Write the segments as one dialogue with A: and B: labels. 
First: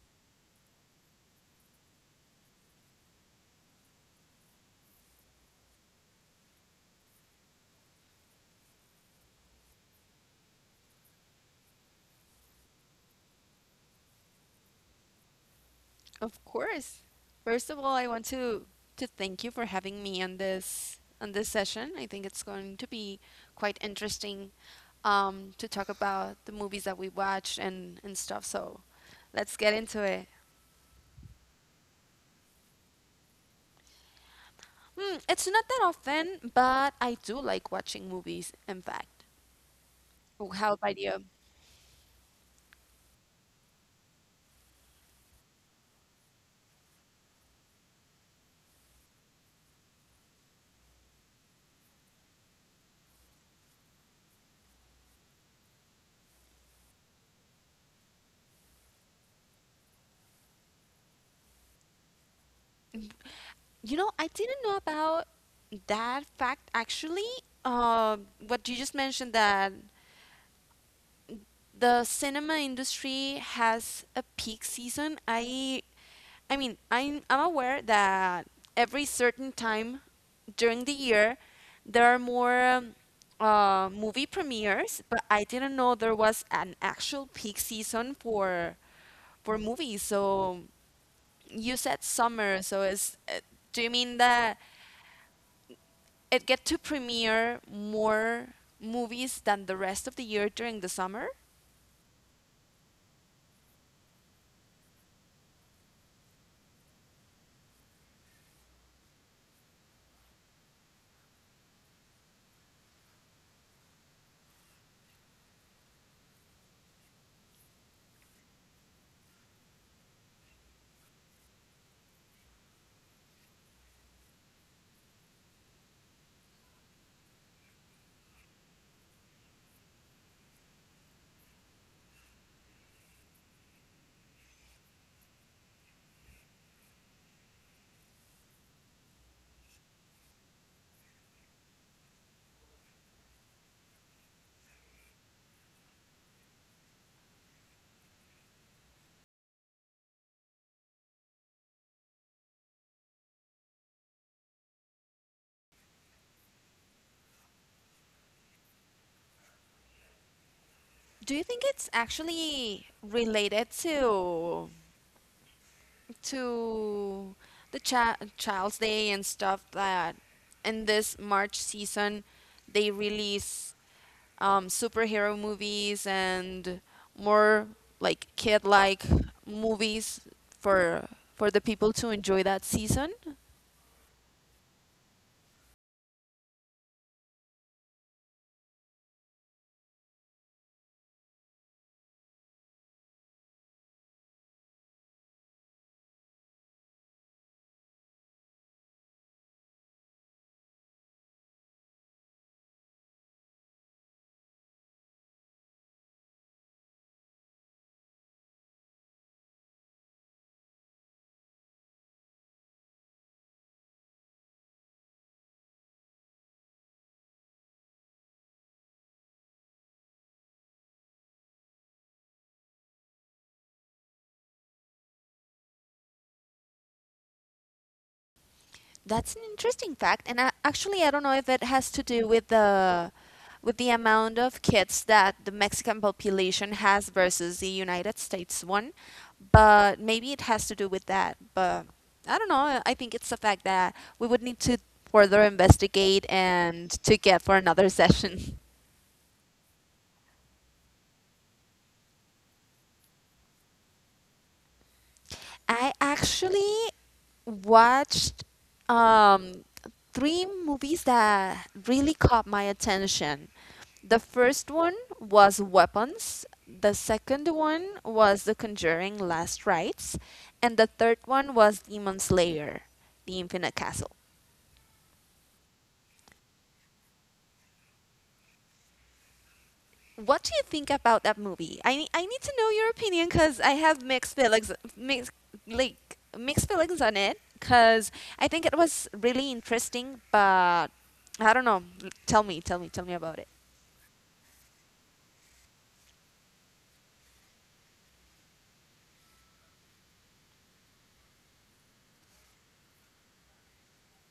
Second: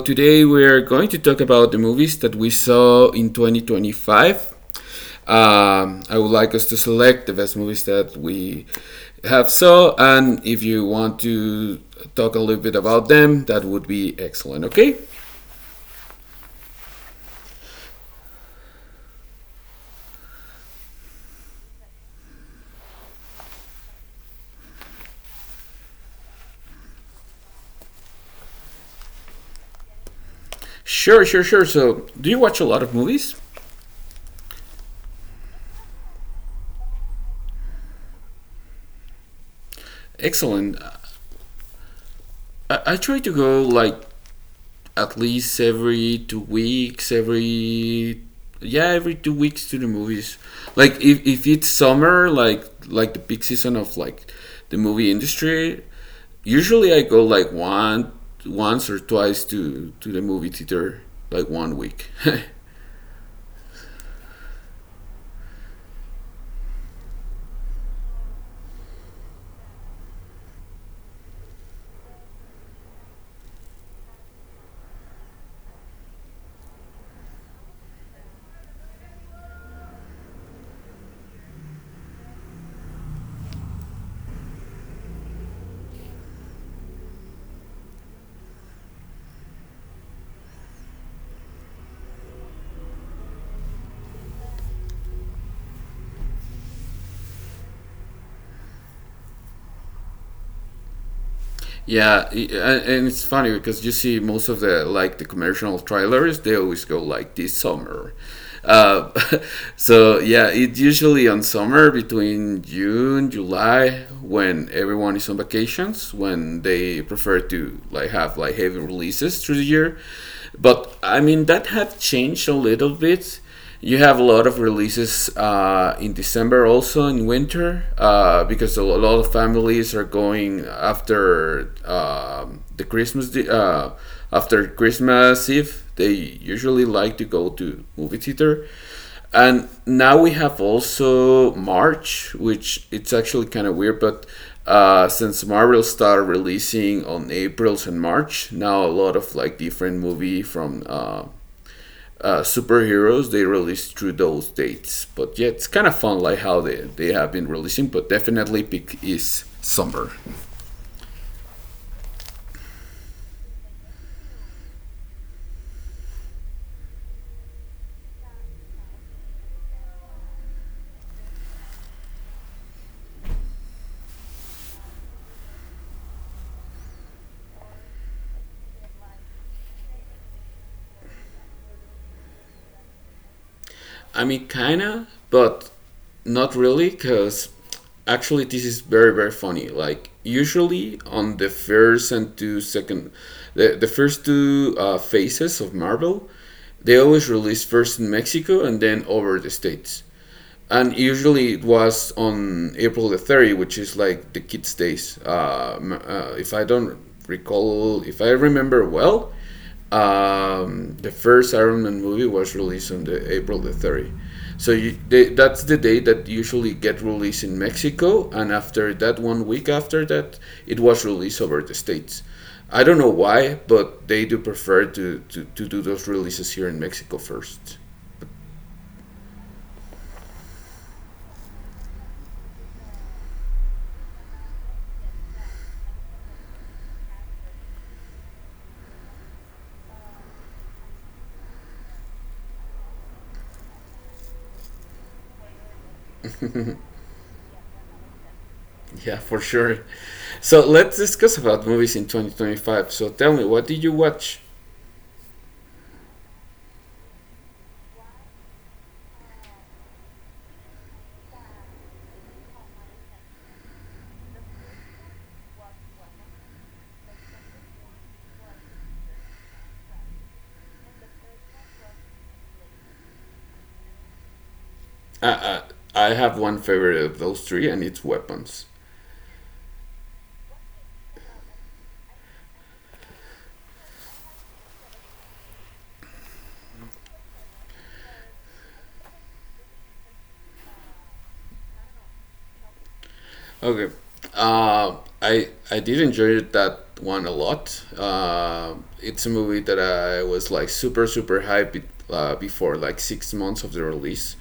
A: today we are going to talk about the movies that we saw in 2025. I would like us to select the best movies that we have saw, and if you want to talk a little bit about them, that would be excellent. Okay?
B: Of course. First of all, I want to thank you for having me on this session. I think it's going to be quite interesting to talk about the movies that we watched and stuff. So, let's get into it.
A: Sure, sure, sure. So, do you watch a lot of movies?
B: Hmm, it's not that often, but I do like watching movies. In fact, oh, how
A: Excellent.
B: about you?
A: I try to go like at least every 2 weeks, every yeah, every 2 weeks to the movies. Like if it's summer, like the peak season of like the movie industry, usually I go like one once or twice to the movie theater like 1 week.
B: You know, I didn't know about that fact actually. Uh, what you just mentioned, that the cinema industry has a peak season. I mean, I'm aware that every certain time during the year there are more movie premieres, but I didn't know there was an actual peak season for movies. So you said summer, so is do you mean that it get to premiere more movies than the rest of the year during the summer?
A: Yeah, and it's funny because you see most of the like the commercial trailers, they always go like this summer. Uh, so yeah, it's usually on summer between June, July, when everyone is on vacations, when they prefer to like have like heavy releases through the year. But I mean that have changed a little bit, you have a lot of releases in December, also in winter because a lot of families are going after the after Christmas Eve they usually like to go to movie theater. And now we have also March, which it's actually kind of weird, but since Marvel started releasing on Aprils and March, now a lot of like different movie from superheroes they release through those dates. But yeah, it's kind of fun like how they have been releasing, but definitely peak is summer.
B: Do you think it's actually related to the Child's Day and stuff that in this March season they release superhero movies and more like kid-like movies for for the people to enjoy that season?
A: I mean, kinda, but not really, because actually this is very very funny. Like usually on the first and two second, the first two phases of Marvel, they always release first in Mexico and then over the states. And usually it was on April the 30, which is like the kids' days. If I don't recall, if I remember well, the first Iron Man movie was released on the April the 30. So that's the day that usually get released in Mexico, and after that, 1 week after that, it was released over the states. I don't know why, but they do prefer to do those releases here in Mexico first.
B: That's an interesting fact, and I, actually, I don't know if it has to do with the amount of kids that the Mexican population has versus the United States one, but maybe it has to do with that. But I don't know. I think it's a fact that we would need to further investigate and to get for another session.
A: Yeah, for sure. So let's discuss about movies in 2025. So tell me, what did you watch?
B: I actually watched um, three movies that really caught my attention. The first one was Weapons, the second one was The Conjuring Last Rites, and the third one was Demon Slayer, The Infinite Castle.
A: Uh, I have one favorite of those three, and it's Weapons.
B: What do you think about that movie? I need to know your opinion because I have mixed feelings, mixed feelings on it. Because I think it was really interesting, but I don't know. Tell me, tell me, tell me about it.
A: Okay, I did enjoy that one a lot. It's a movie that I was like super super hyped before, like 6 months of the release.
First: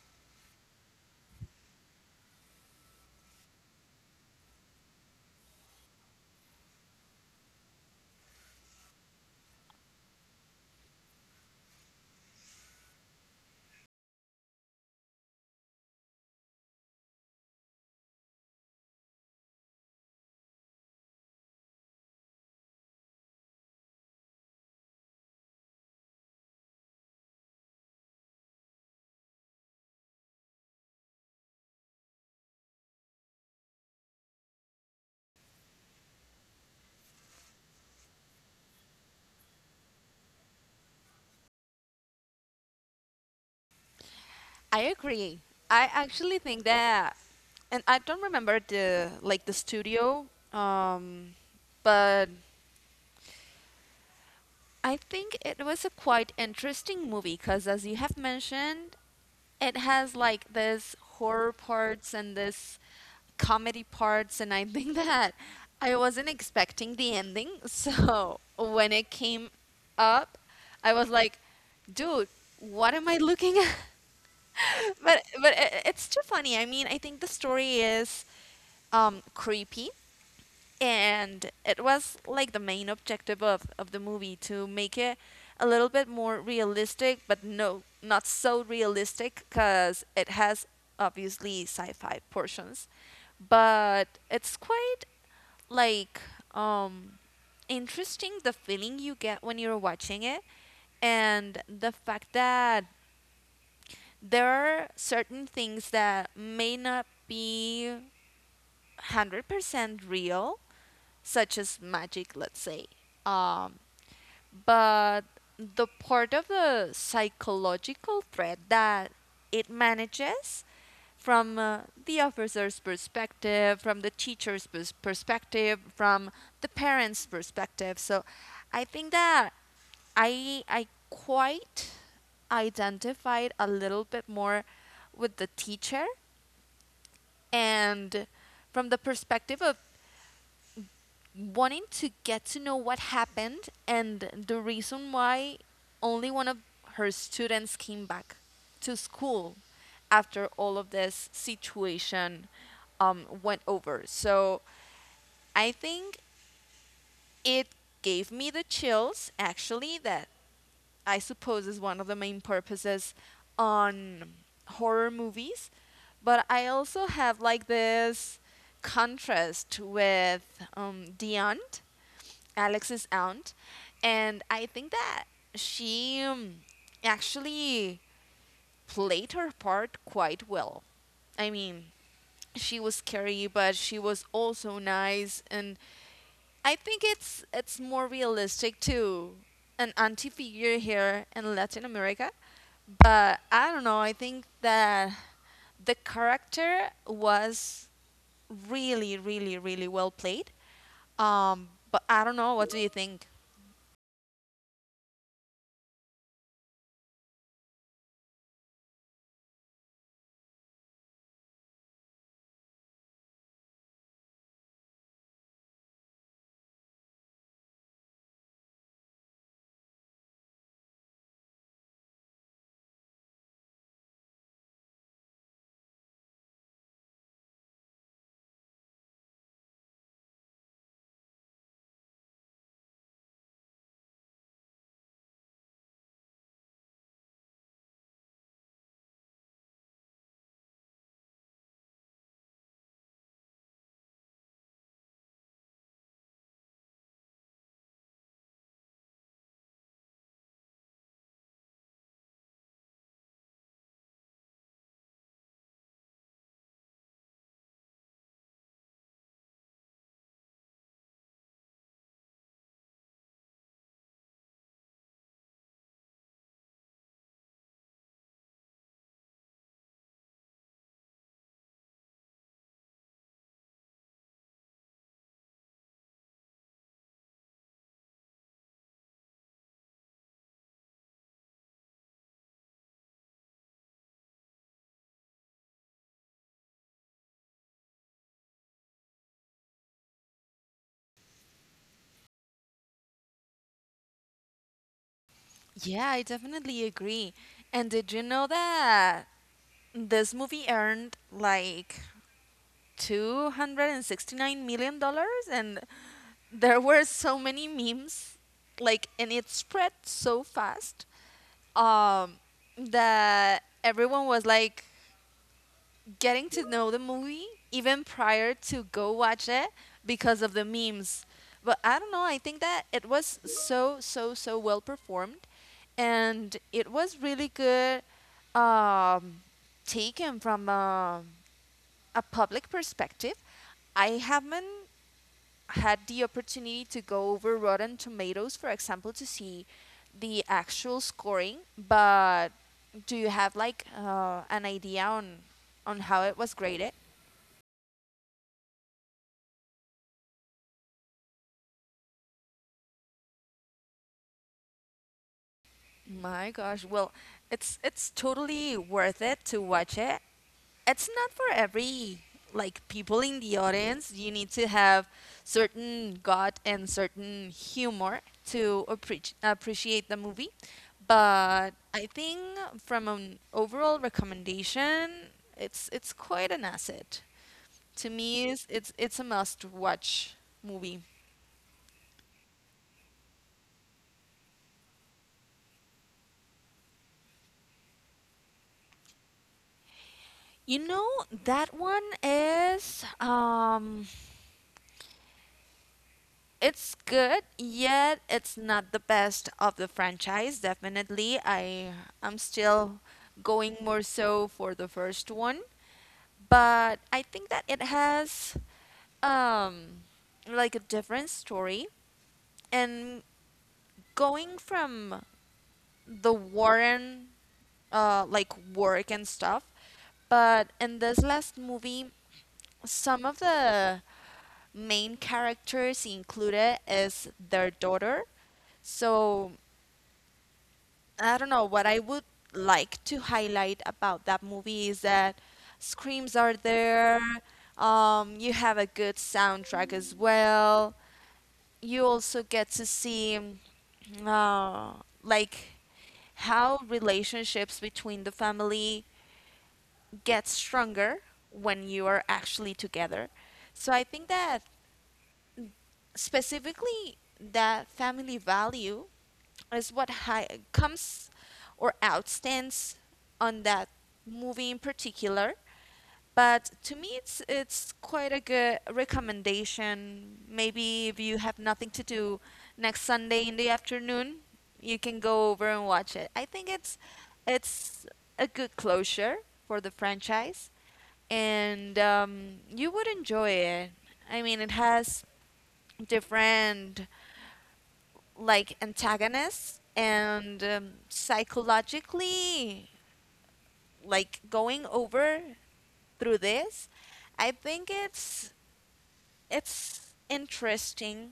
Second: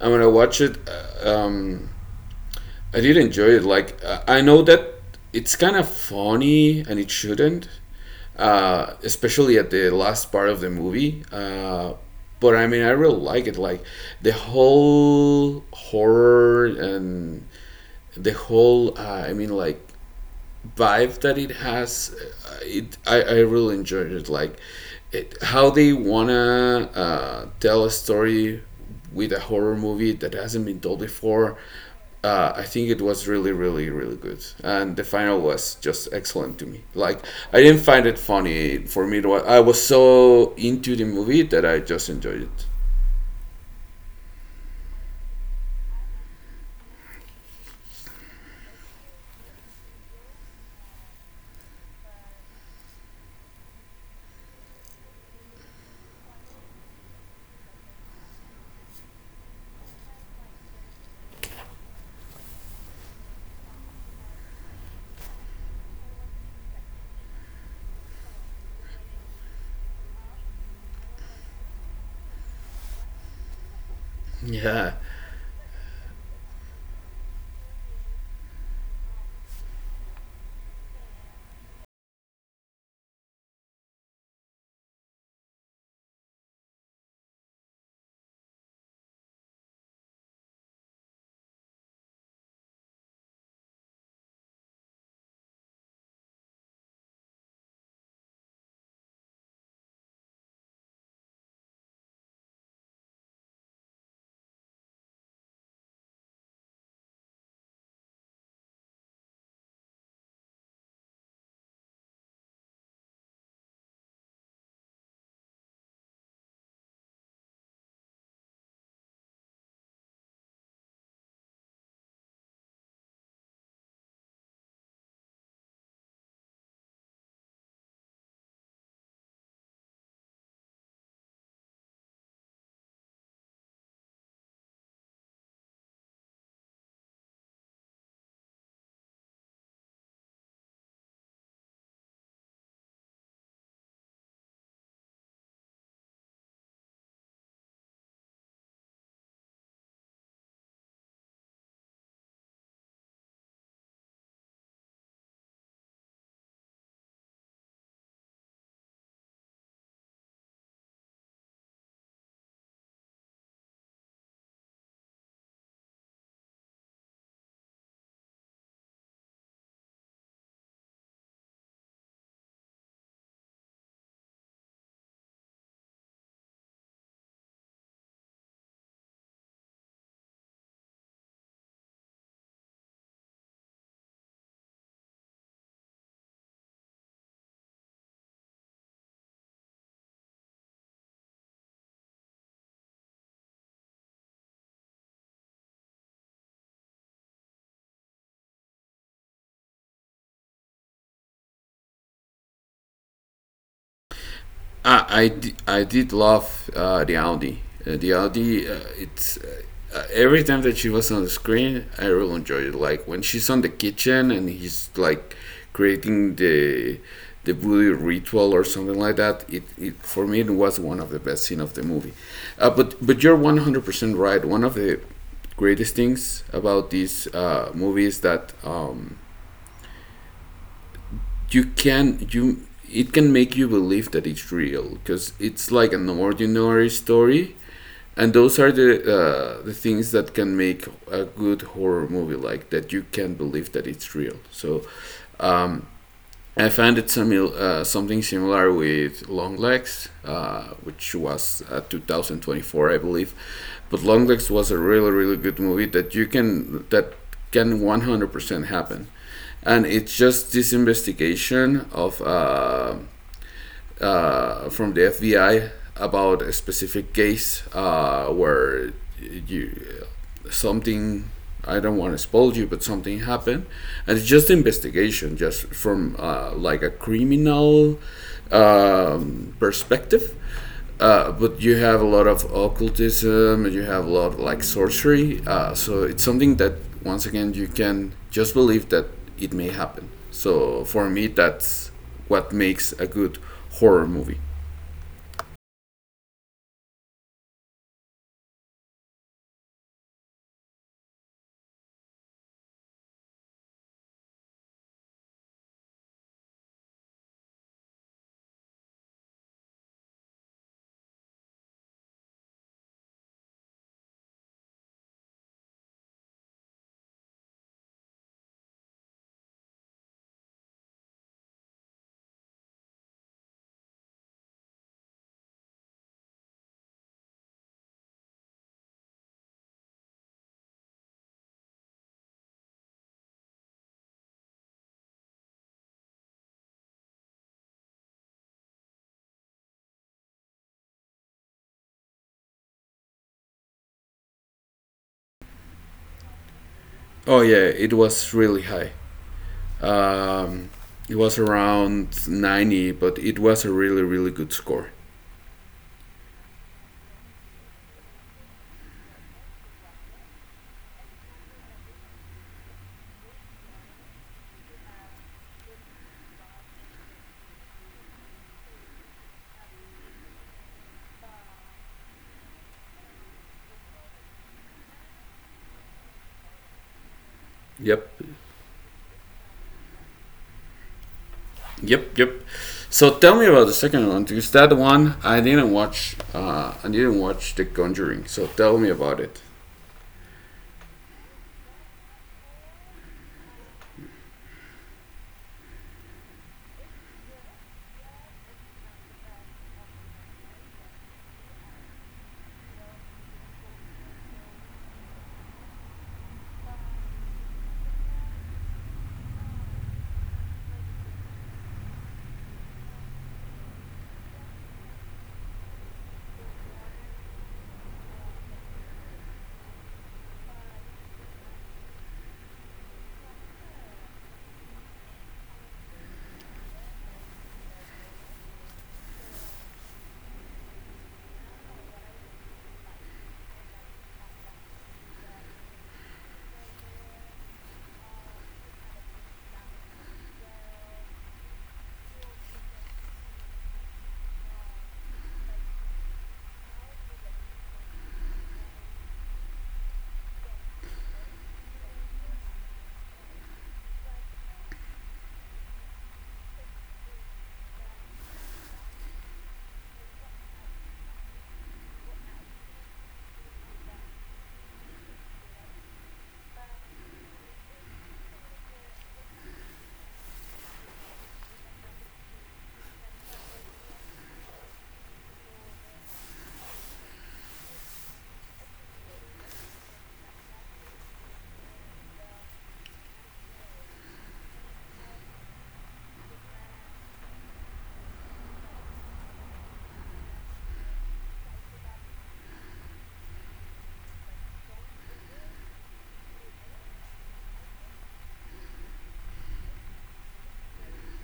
A: And when I watched it, I did enjoy it. Like I know that it's kind of funny, and it shouldn't, especially at the last part of the movie. But I mean, I really like it. Like the whole horror and the whole, I mean, like vibe that it has, it I really enjoyed it. Like it, how they wanna tell a story with a horror movie that hasn't been told before. I think it was really, really, really good, and the final was just excellent to me. Like I didn't find it funny for me. It was, I was so into the movie that I just enjoyed it.
B: I agree. I actually think that, and I don't remember the studio, um, but I think it was a quite interesting movie because, as you have mentioned, it has like this horror parts and this comedy parts, and I think that I wasn't expecting the ending. So when it came up, I was like, dude, what am I looking at?
A: Yeah,
B: But it, it's too funny. I mean, I think the story is creepy, and it was like the main objective of the movie to make it a little bit more realistic, but no not so realistic because it has obviously sci-fi portions, but it's quite like um interesting, the feeling you get when you're watching it, and the fact that there are certain things that may not be 100% real, such as magic, let's say. Um, but the part of the psychological threat that it manages from the officer's perspective, from the perspective, from the parents' perspective. So I think that I quite identified a little bit more with the teacher, and from the perspective of wanting to get to know what happened and the reason why only one of her students came back to school after all of this situation went over. So I think it gave me the chills, actually, that I suppose is one of the main purposes on horror movies. But I also have like this contrast with The Aunt, Alex's aunt, and I think that she actually played her part quite well. I mean, she was scary, but she was also nice, and I think it's more realistic to an auntie figure here in Latin America. But I don't know. I think that the character was really, really, really well played. But I don't know. What do you think?
A: I did love the Audi. The Audi, it's every time that she was on the screen, I really enjoyed it. Like when she's on the kitchen and he's like creating the voodoo ritual or something like that. It For me it was one of the best scene of the movie. But you're 100% right. One of the greatest things about this movie is that. You can you it can make you believe that it's real because it's like an ordinary story, and those are the things that can make a good horror movie, like that you can believe that it's real. So um, I found it something similar with Longlegs, which was 2024, I believe. But Longlegs was a really, really good movie that you can that can 100% happen, and it's just this investigation of. From the FBI about a specific case where you something, I don't want to spoil you, but something happened, and it's just investigation, just from like a criminal perspective. But you have a lot of occultism, you have a lot of, like sorcery. So it's something that once again you can just believe that it may happen. So for me, that's what makes a good horror movie.
B: Yeah, I definitely agree. And did you know that this movie earned like $269 million? Dollars And there were so many memes, like, and it spread so fast, um, that everyone was like, getting to know the movie even prior to go watch it because of the memes. But I don't know, I think that it was so so so well performed, and it was really good um taken from a public perspective. I haven't had the opportunity to go over Rotten Tomatoes, for example, to see the actual scoring, but do you have like an idea on how it was graded?
A: Oh yeah, it was really high. It was around 90, but it was a really really good score.
B: My gosh, well, it's totally worth it to watch it. It's not for every like people in the audience. You need to have certain gut and certain humor to appreciate the movie. But I think from an overall recommendation, it's quite an asset. To
A: Yep,
B: me, it's a must-watch movie.
A: yep, yep. So tell me about the second one because that one I didn't watch. I didn't watch The Conjuring. So tell me about it.
B: You know, that one is it's good, yet it's not the best of the franchise. Definitely, I'm still going more so for the first one, but I think that it has um like a different story, and going from the Warren like work and stuff, but in this last movie, some of the main characters included is their daughter. So I don't know, what I would like to highlight about that movie is that screams are there. You have a good soundtrack as well. You also get to see uh, like how relationships between the family get stronger when you are actually together. So I think that specifically that family value is what comes or outstands on that movie in particular. But to me, it's quite a good recommendation. Maybe if you have nothing to do next Sunday in the afternoon, you can go over and watch it. I think it's a good closure for the franchise, and you would enjoy it. I mean, it has different like antagonists and, psychologically like going over through this, I think it's interesting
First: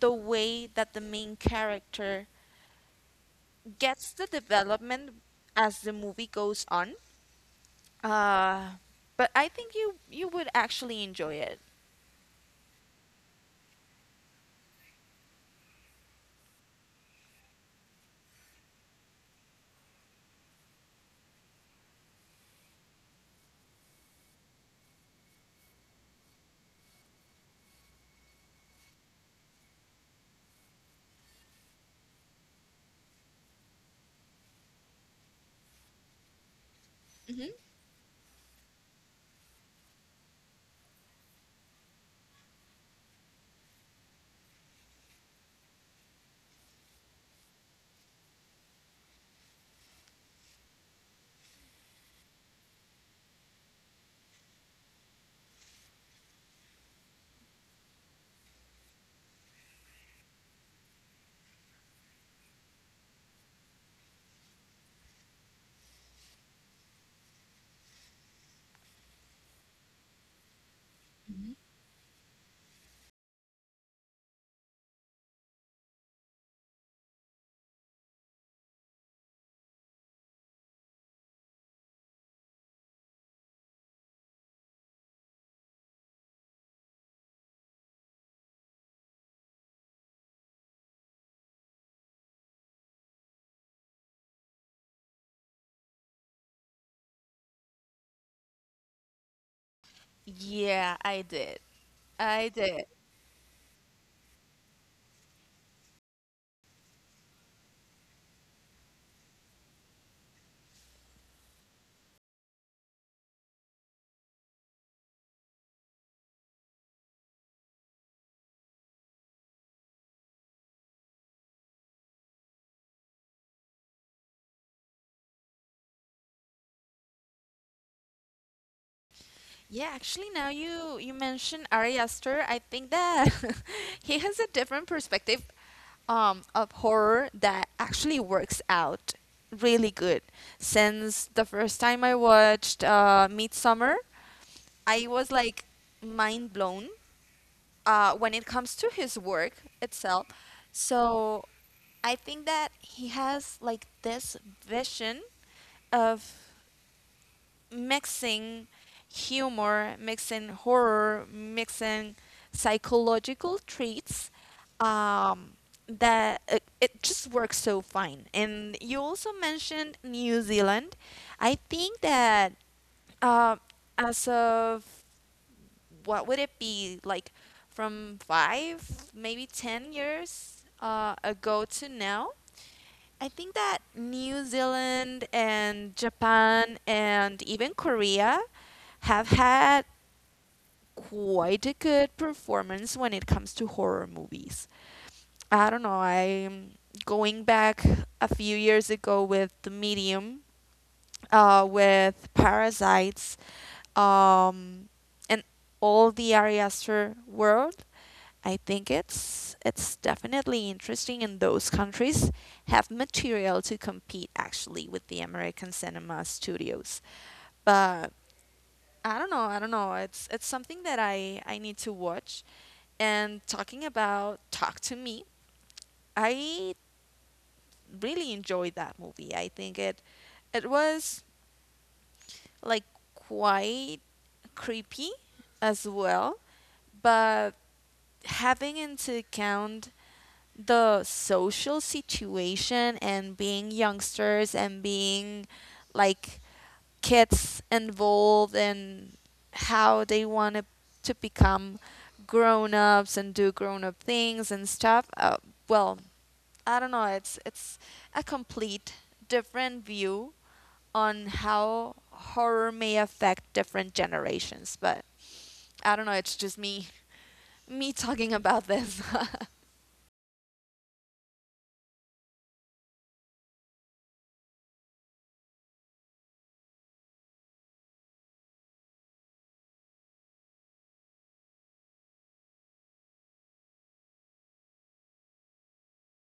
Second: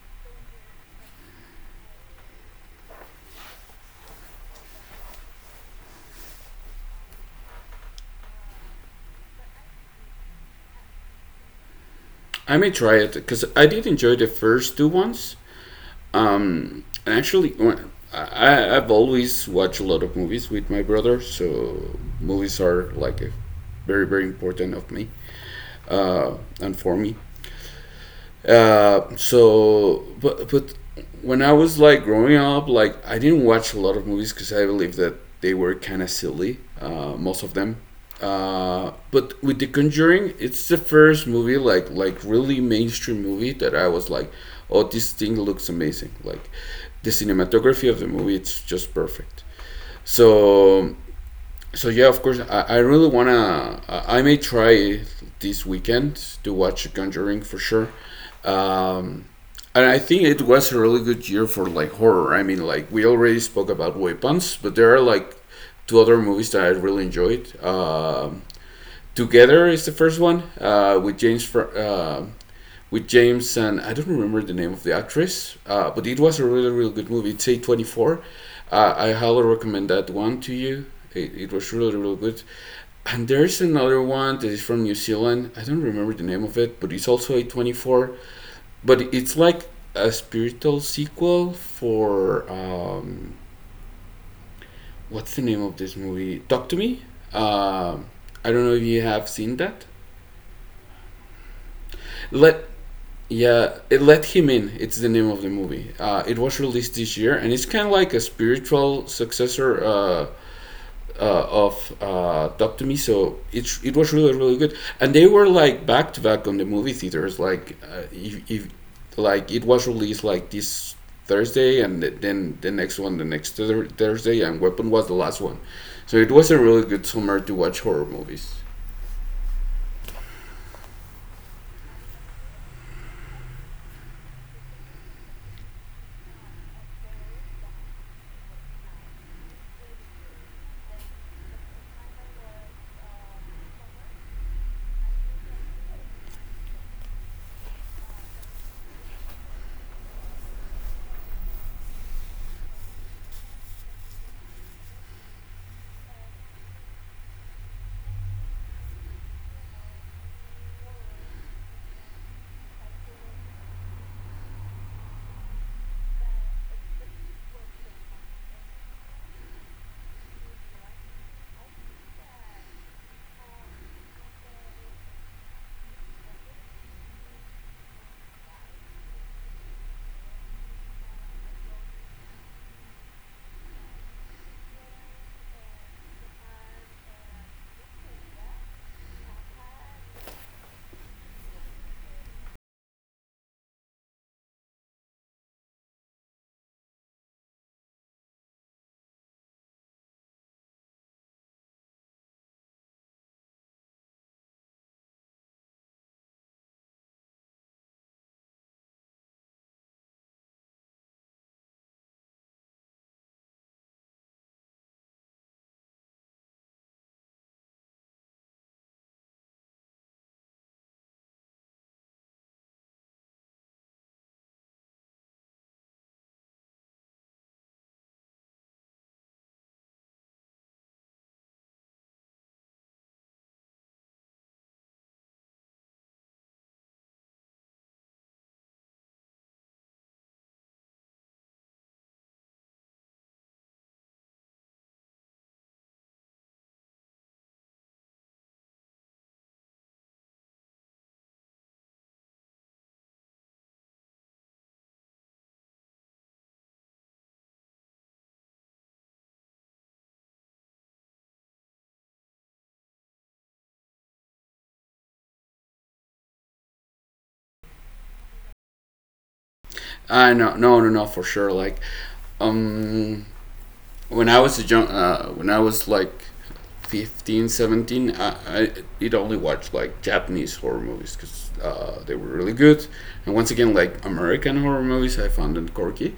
B: the way that the main character gets the development as the movie goes on, uh but I think you would actually enjoy it.
A: I may try it because I did enjoy the first two ones. And actually, I've always watched a lot of movies with my brother, so movies are like a very very important of me uh, and for me. So, but when I was like growing up, like I didn't watch a lot of movies because I believe that they were kind of silly, most
B: Hmm.
A: of them. But with The Conjuring, it's the first movie like really mainstream movie that I was like, oh, this thing looks amazing. Like the cinematography of the movie, it's just perfect. So so yeah, of course, I really wanna. I may try this weekend to watch Conjuring for sure. Um, and I think it was a really good year for like horror. I mean, like we already spoke about Weapons, but there are like two other movies that I really enjoyed. Together is the first one with James and I don't remember the name of the actress, but it was a really, really good movie. It's A24. I highly recommend that one to you. It was really, really good. And there's another one that is from New Zealand. I don't remember the name of it, but it's also A24. But it's like a spiritual sequel for what's the name of this movie? Talk to Me. Um, I don't know if you have seen that.
B: Yeah, I did. I
A: Let
B: did.
A: Let Him In. It's the name of the movie. It was released this year, and it's kind of like a spiritual successor of Talk to Me. So it was really really good, and they were like back to back on the movie theaters. Like if like it was released like this Thursday, and then the next one the next Thursday, and Weapon was the last one. So it was a really good summer to watch horror movies.
B: Yeah, actually, now you mentioned Ari Aster, I think that he has a different perspective, of horror that actually works out really good. Since the first time I watched Midsummer, I was like mind blown, when it comes to his work itself. So I think that he has like this vision of mixing humor, mixing horror, mixing psychological traits, um, that it just works so fine. And you also mentioned New Zealand. I think that, uh, as of what would it be like from 5, maybe 10 years ago to now, I think that New Zealand and Japan and even Korea have had quite a good performance when it comes to horror movies. I don't know, I'm going back a few years ago with The Medium, with Parasites, um, and all the Ari Aster world. I think it's definitely interesting, and those countries have material to compete actually with the American cinema studios. But I don't know, I don't know. It's something that I need to watch. And talking about Talk to Me, I really enjoyed that movie. I think it was like quite creepy as well, but having into account the social situation and being youngsters and being like kids involved in how they want to become grown ups and do grown up things and stuff. Well, I don't know. It's a complete different view on how horror may affect different generations, but I don't know. It's just me talking about this.
A: I no no no no for sure. Like um when I was a young, when I was like 15, 17, I it only watched like Japanese horror movies because they were really good. And once again, like American horror movies, I found them quirky,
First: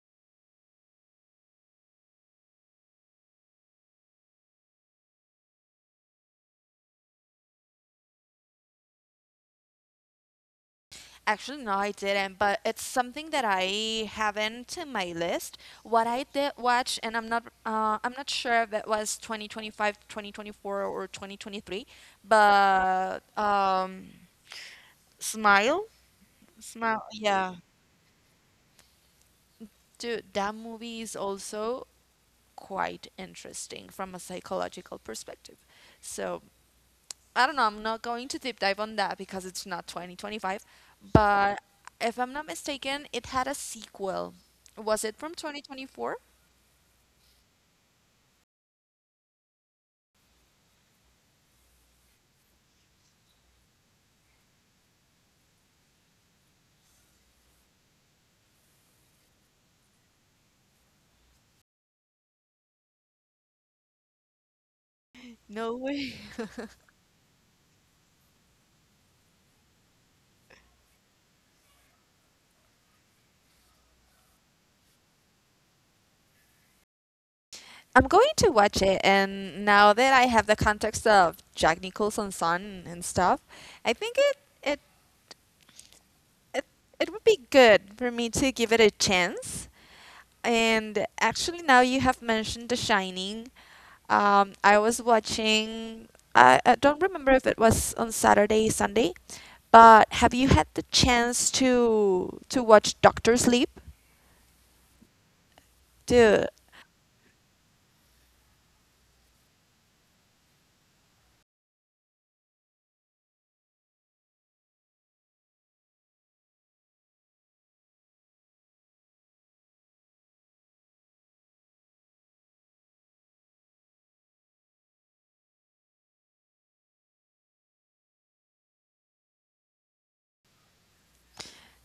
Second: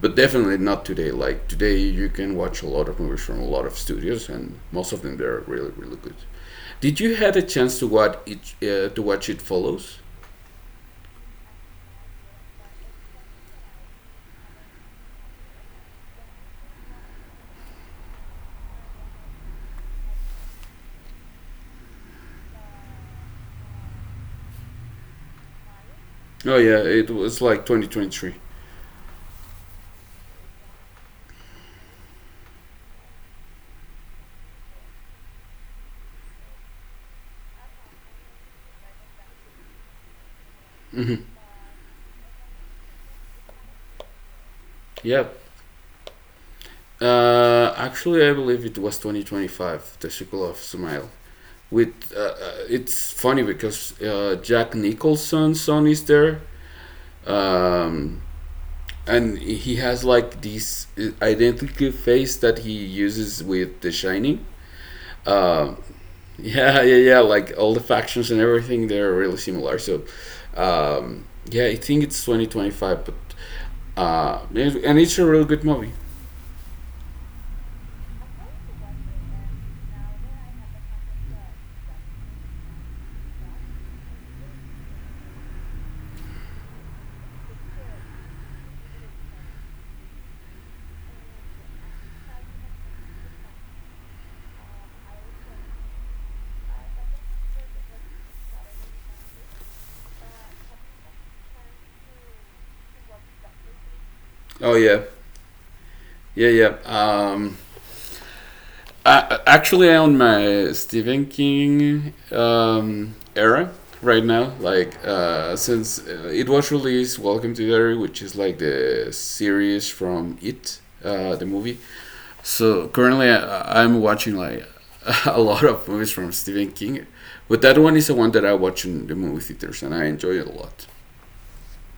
A: but definitely not today. Like today, you can watch a lot of movies from a lot of studios, and most of them they're really, really good. Did you had a chance to watch it? To watch It Follows?
B: Actually, no, I didn't, but it's something that I haven't in my list. What I did watch, and I'm not sure if it was 2025, 2024, or 2023, but Smile,
A: Oh yeah,
B: Smile,
A: it was
B: yeah.
A: like 2023.
B: Dude, that movie is also quite interesting from a psychological perspective. So I don't know. I'm not going to deep dive on that because it's not 2025. But if I'm not mistaken, it had a sequel. Was it from
A: Yep.
B: 2024?
A: Actually, I believe it was 2025, the sequel of Smile. With it's funny because Jack Nicholson's son is there, um, and he has like this identical face that he uses with The Shining. Uh,
B: No way.
A: yeah, yeah, yeah. Like all the factions and everything, they're really similar. So, yeah, I think it's 2025, but and it's a really good movie.
B: I'm going to watch it, and now that I have the context of Jack Nicholson's son and stuff, I think it it, it would be good for me to give it a chance. And actually, now you have mentioned The Shining. I was watching. I don't remember if it was on Saturday, Sunday, but have you had the chance to watch Doctor Sleep?
A: Oh yeah, yeah,
B: Dude,
A: yeah. Actually, I own my Stephen King era right now. Like since it was released, Welcome to the Area, which is like the series from It, the movie. So currently, I'm watching like a lot of movies from Stephen King, but that one is the one that I watch in the movie theaters, and I enjoy it a lot.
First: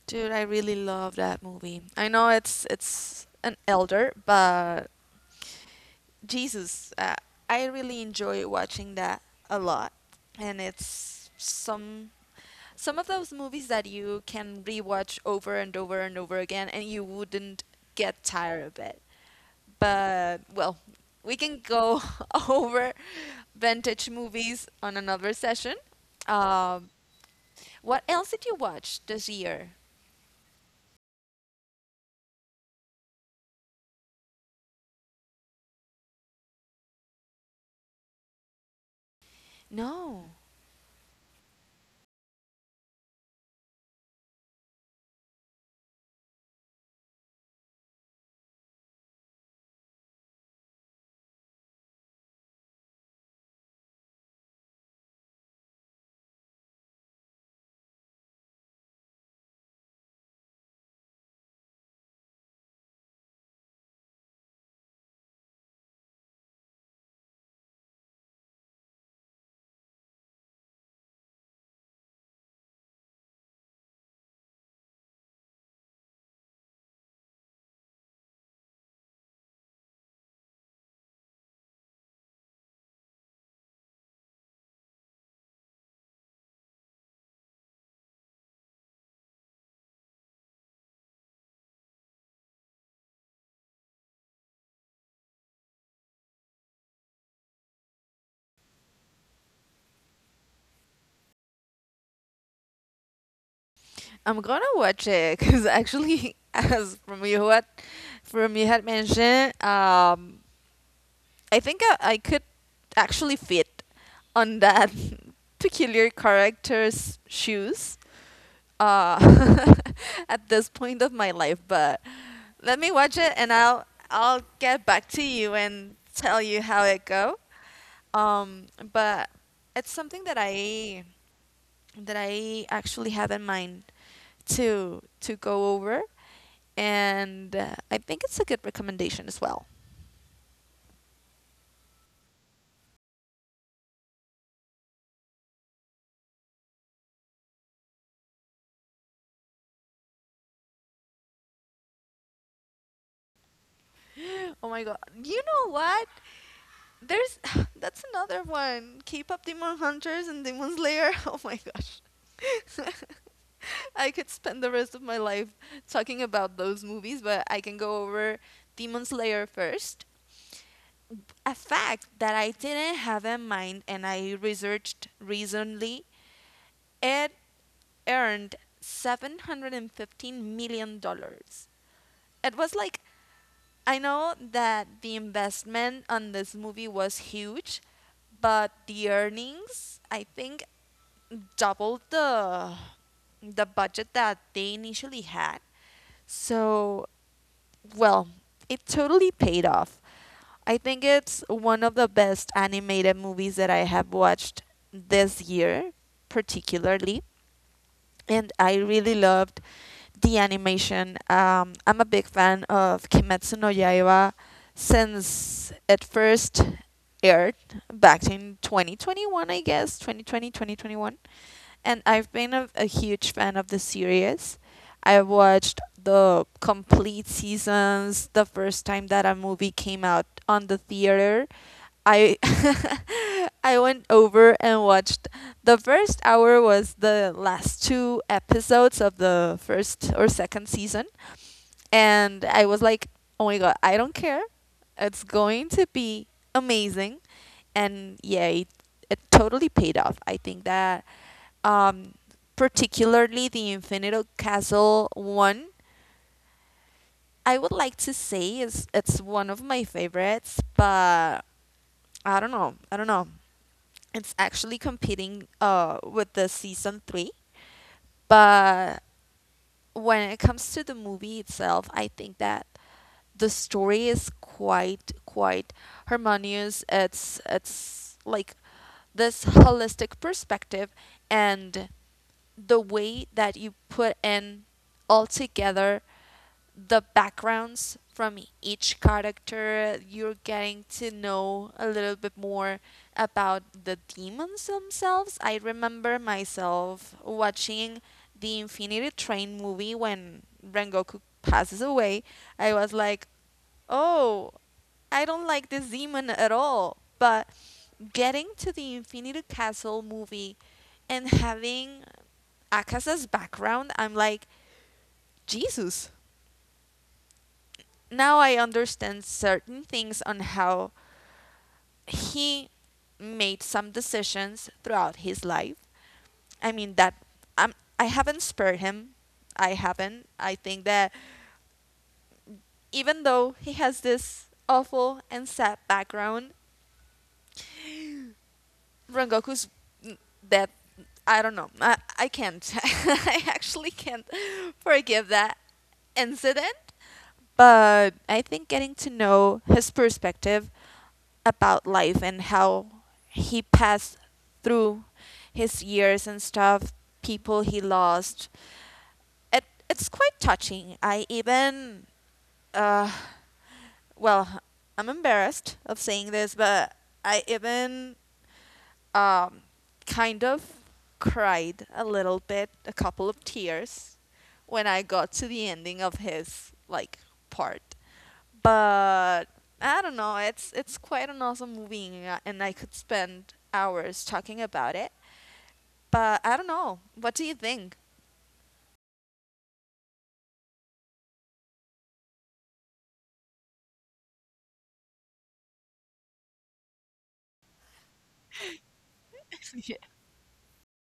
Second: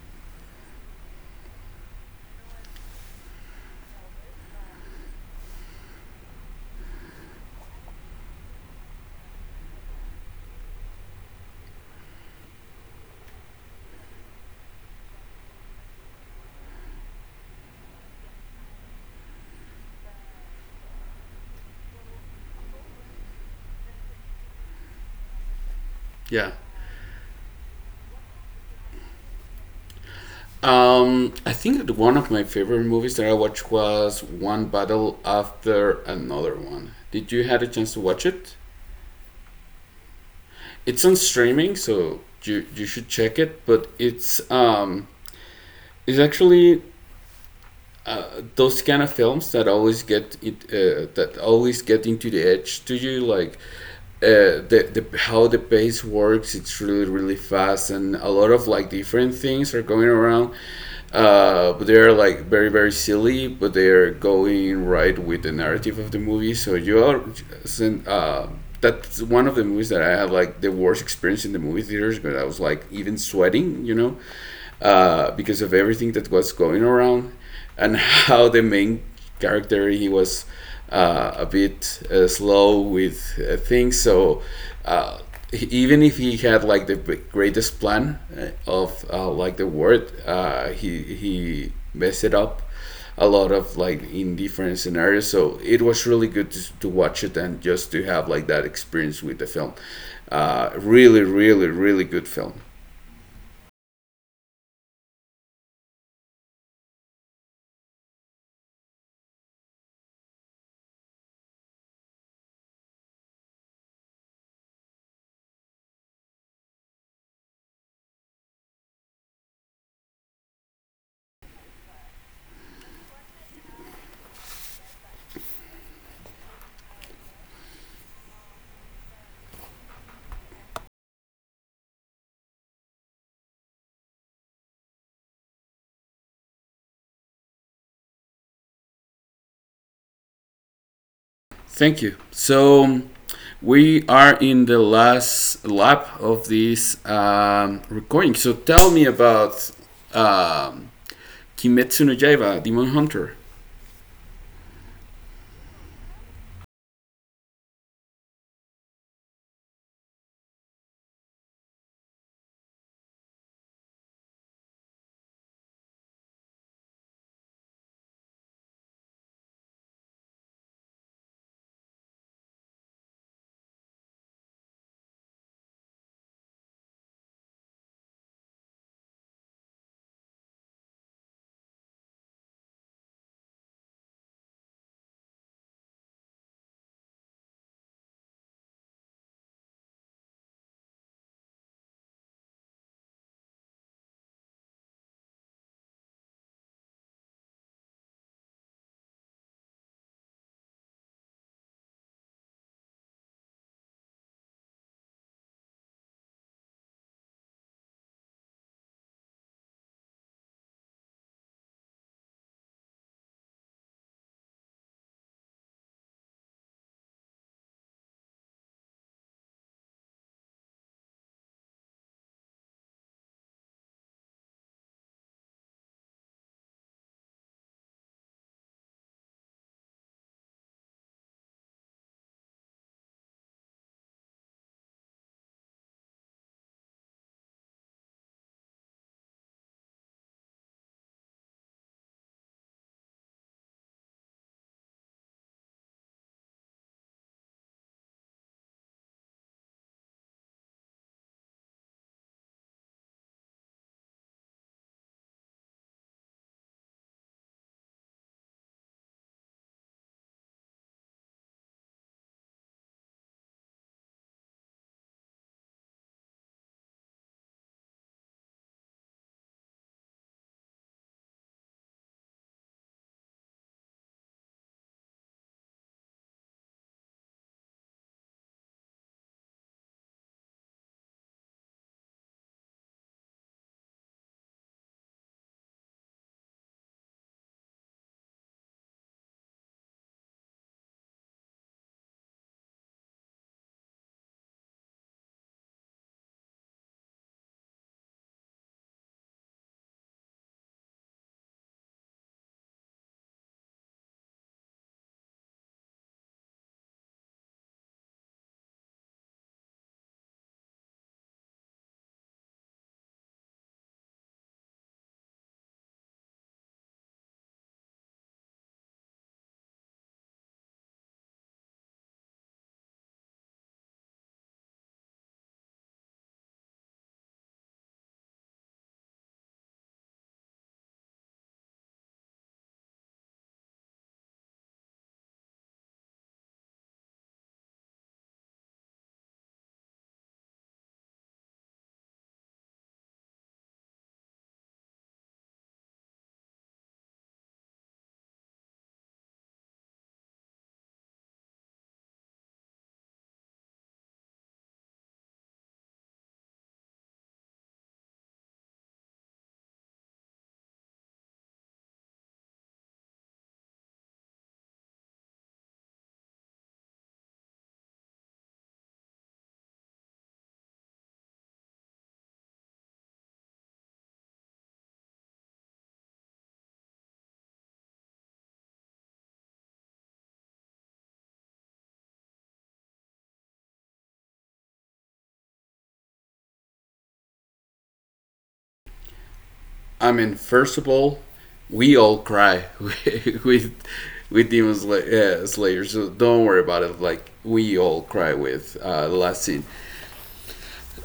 B: dude, I really love that movie. I know it's an elder, but Jesus, I really enjoy watching that a lot. And it's some of those movies that you can rewatch over and over and over again, and you wouldn't get tired of it. But well, we can go over vintage movies on another session.
A: Yeah.
B: Um, What else did you watch this year?
A: I think that one of my favorite movies that I watched was One Battle After Another One. Did you had a chance to watch it?
B: No.
A: It's on streaming, so you should check it. But it's actually those kind of films that always get it that always get into the edge to you, like the how the pace works, it's really really fast, and a lot of like different things are going around, but they're like very very silly, but they're going right with the narrative of the movie, so you are uh, that's one of the movies that I had like the worst experience in the movie theaters, but I was like even sweating, because of everything that was going around and how the main character he was a bit slow with things. So uh, even if he had like the greatest plan of like the world, he messed it up a lot of like in different scenarios. So it was really good to watch it and just to have like that experience with the film. Really, really, really good film.
B: I'm gonna watch it because actually, as from you what, from you had mentioned, I think I could actually fit on that peculiar character's shoes uh, at this point of my life. But let me watch it, and I'll get back to you and tell you how it go. Um, but it's something that I actually have in mind to go over and I think it's a good recommendation as well.
A: Thank you. So we are in the last lap of this recording. So tell me about um, Kimetsu no Yaiba, Demon Hunter.
B: Oh my god. You know what? There's that's another one. K-pop Demon Hunters and Demon Slayer. Oh my gosh. I could spend the rest of my life talking about those movies, but I can go over Demon Slayer first. A fact that I didn't have in mind and I researched recently, it earned 715 million dollars. It was like, I know that the investment on this movie was huge, but the earnings I think doubled the budget that they initially had. So, well, it totally paid off. I think it's one of the best animated movies that I have watched this year, particularly. And I really loved the animation. I'm a big fan of Kimetsu no Yaiba since it first aired back in 2021, I guess, 2020, 2021. And I've been a huge fan of the series. I watched the complete seasons the first time that a movie came out on the theater. I I went over and watched the first hour was the last two episodes of the first or second season, and I was like, "Oh my god, I don't care. It's going to be amazing." And yeah, it totally paid off. I think that um particularly the Infinito Castle one, I would like to say is it's one of my favorites, but I don't know. I don't know. It's actually competing with the season three. But when it comes to the movie itself, I think that the story is quite harmonious. It's like this holistic perspective, and the way that you put in all together the backgrounds from each character. You're getting to know a little bit more about the demons themselves. I remember myself watching the Infinity Train movie when Rengoku passes away. I was like, oh, I don't like this demon at all. But getting to the Infinity Castle movie and having Akasa's background, I'm like, Jesus, now I understand certain things on how he made some decisions throughout his life. I mean that I'm, I haven't spared him. I haven't. I think that even though he has this awful and sad background, Rengoku's n- death. I don't know. I can't. I actually can't forgive that incident. But I think getting to know his perspective about life and how he passed through his years and stuff, people he lost. It's quite touching. I even uh well, I'm embarrassed of saying this, but I even um, kind of cried a little bit, a couple of tears, when I got to the ending of his like part. But I don't know. It's quite an awesome movie, and I- could spend hours talking about it. But I don't know. What do you think?
A: I mean, first of all, we all cry with with Slayer, so don't worry about it. Like we all cry with the last scene.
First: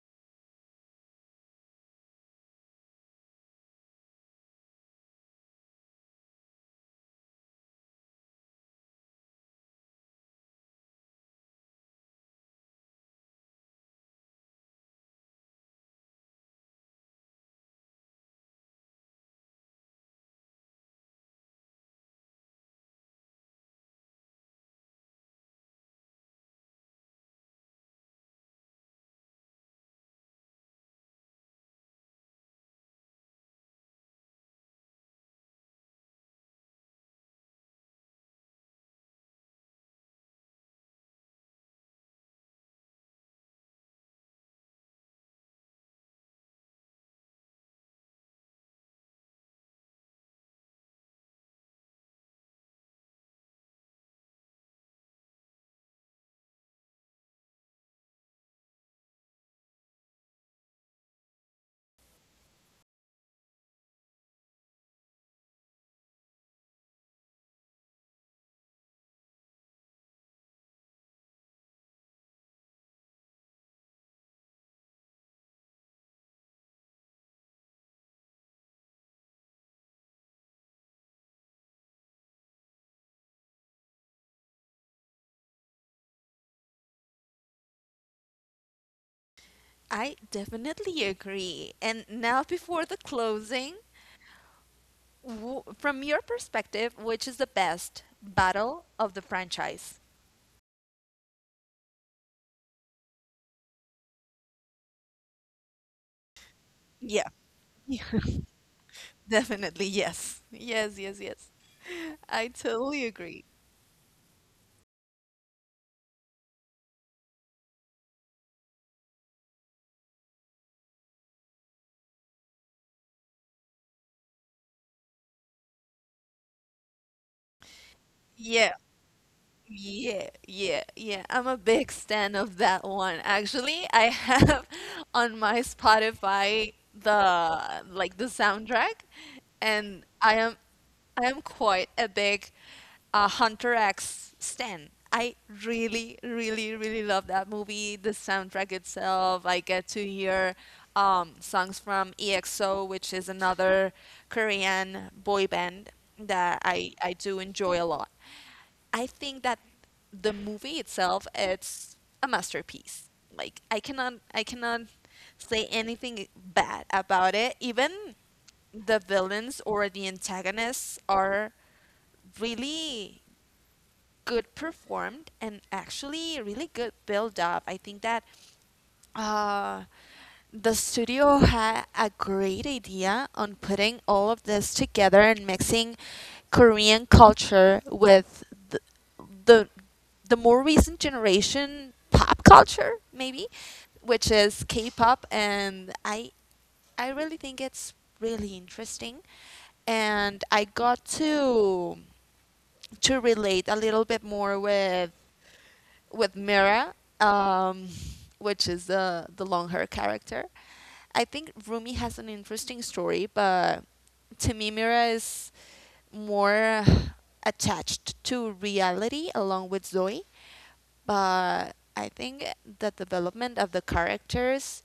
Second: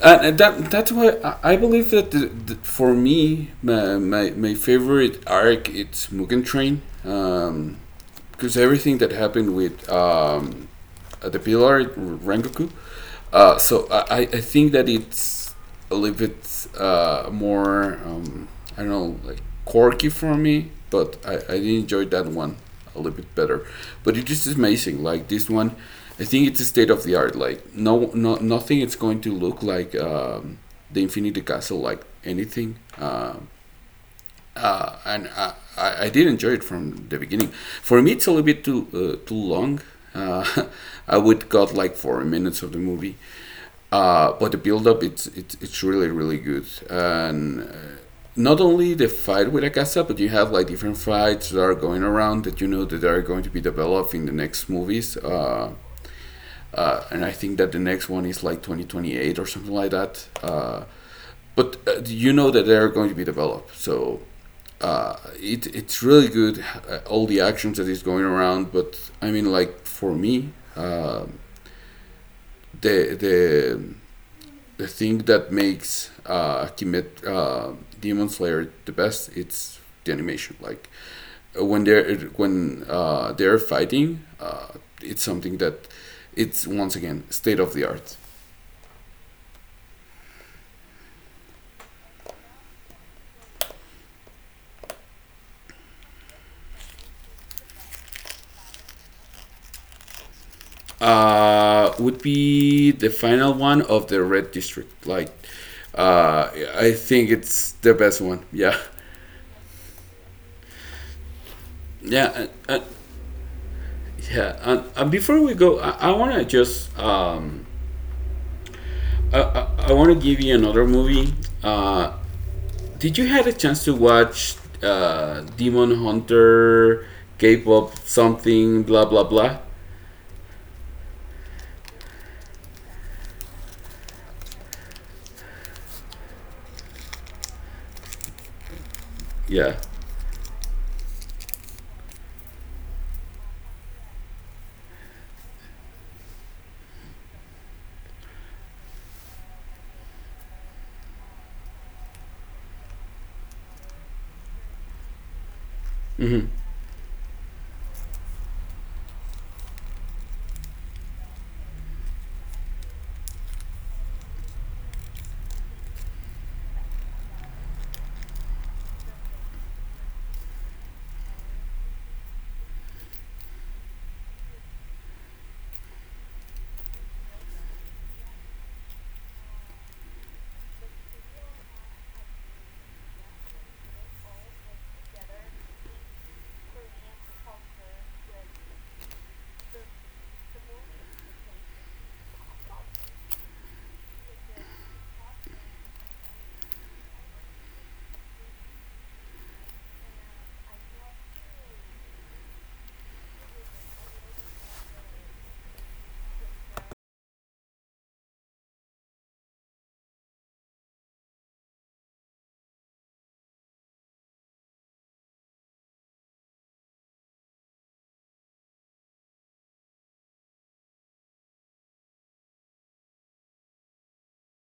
A: And that's why I believe that for me my favorite arc it's Mugen Train, because everything that happened with the Pillar Rengoku. So I think that it's a little bit more, I don't know, like quirky for me, but I did enjoy that one a little bit better. But it is amazing. Like this one, I think it's a state of the art. Like nothing. It's going to look like, the Infinity Castle, like anything. And I did enjoy it from the beginning. For me, it's a little bit too too long. Uh, I would cut like 4 minutes of the movie, but the build up it's really really good. And not only the fight with Akasa, but you have like different fights that are going around that you know that are going to be developed in the next movies. And I think that the next one is like 2028 or something like that. But You know that they're going to be developed, so it's really good. All the actions that is going around. But I mean, like for me, uh, the the the thing that makes, Kimet Demon Slayer the best, it's the animation. Like when they're fighting, it's something that it's, once again, state of the art.
B: I definitely agree. And now, before the closing, from your perspective, which is the best battle of the franchise?
A: Would be the final one of the red district. Like, I
B: Yeah.
A: think it's the best one. Yeah,
B: Definitely, yes. Yes, yes, yes.
A: yeah,
B: I
A: uh,
B: totally agree.
A: yeah. And before we go, I want to just, I want to give you another movie. Uh, did you had a chance to watch Demon Hunter, K-pop
B: Yeah,
A: something, blah blah blah?
B: yeah, yeah, yeah. I'm a big fan of that one. Actually, I have on my Spotify the like the soundtrack,
A: Yeah.
B: and I am quite a big Hunter X stan. I really, really, really love that movie, the soundtrack itself. I get to hear songs from EXO, which is another Korean boy band that I do enjoy a lot. I think that the movie itself, it's a masterpiece. Like I cannot say anything bad about it. Even the villains or the antagonists are really good performed and actually really good build up. I think that uh, the studio had a great idea on putting all of this together and mixing Korean culture with the the, the more recent generation pop culture, maybe, which is K-pop, and I really think it's really interesting, and I got to relate a little bit more with Mira, um, which is the long hair character. I think Rumi has an interesting story, but to me, Mira is more attached to reality along with Zoe. But I think the development of the characters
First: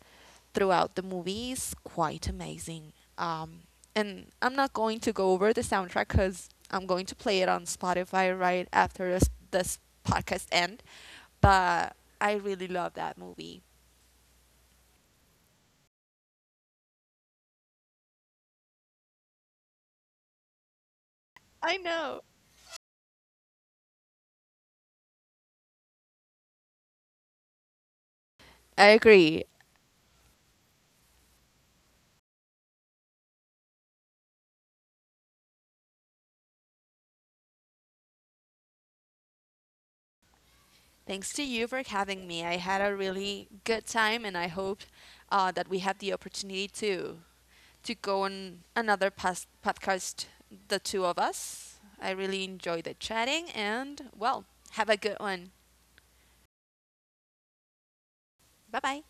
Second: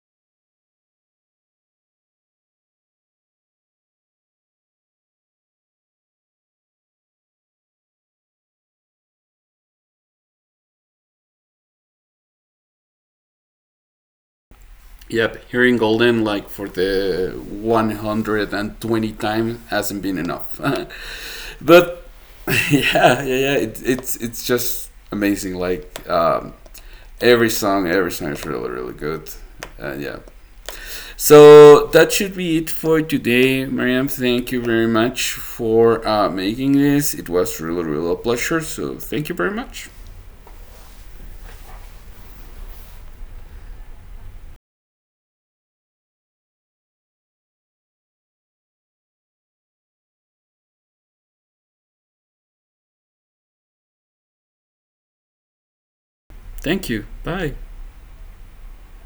B: throughout the movie is quite amazing. And I'm not going to go over the soundtrack because I'm going to play it on Spotify right after this podcast end, but I really love that movie.
A: Yep, hearing Golden like for the 120th times hasn't been enough.
B: I
A: but
B: know.
A: yeah, yeah, yeah, it's just amazing. Like every song is really,
B: I
A: really good.
B: agree.
A: Yeah. So that should be it for today, Mariam. Thank you very much for making this. It was really, really a pleasure. So thank you very much.
B: Thanks to you for having me. I had a really good time, and I hope that we have the opportunity to go on another past podcast, the two of us. I really enjoyed the chatting, and well, have a good one.
A: Thank you. Bye.
B: Bye bye.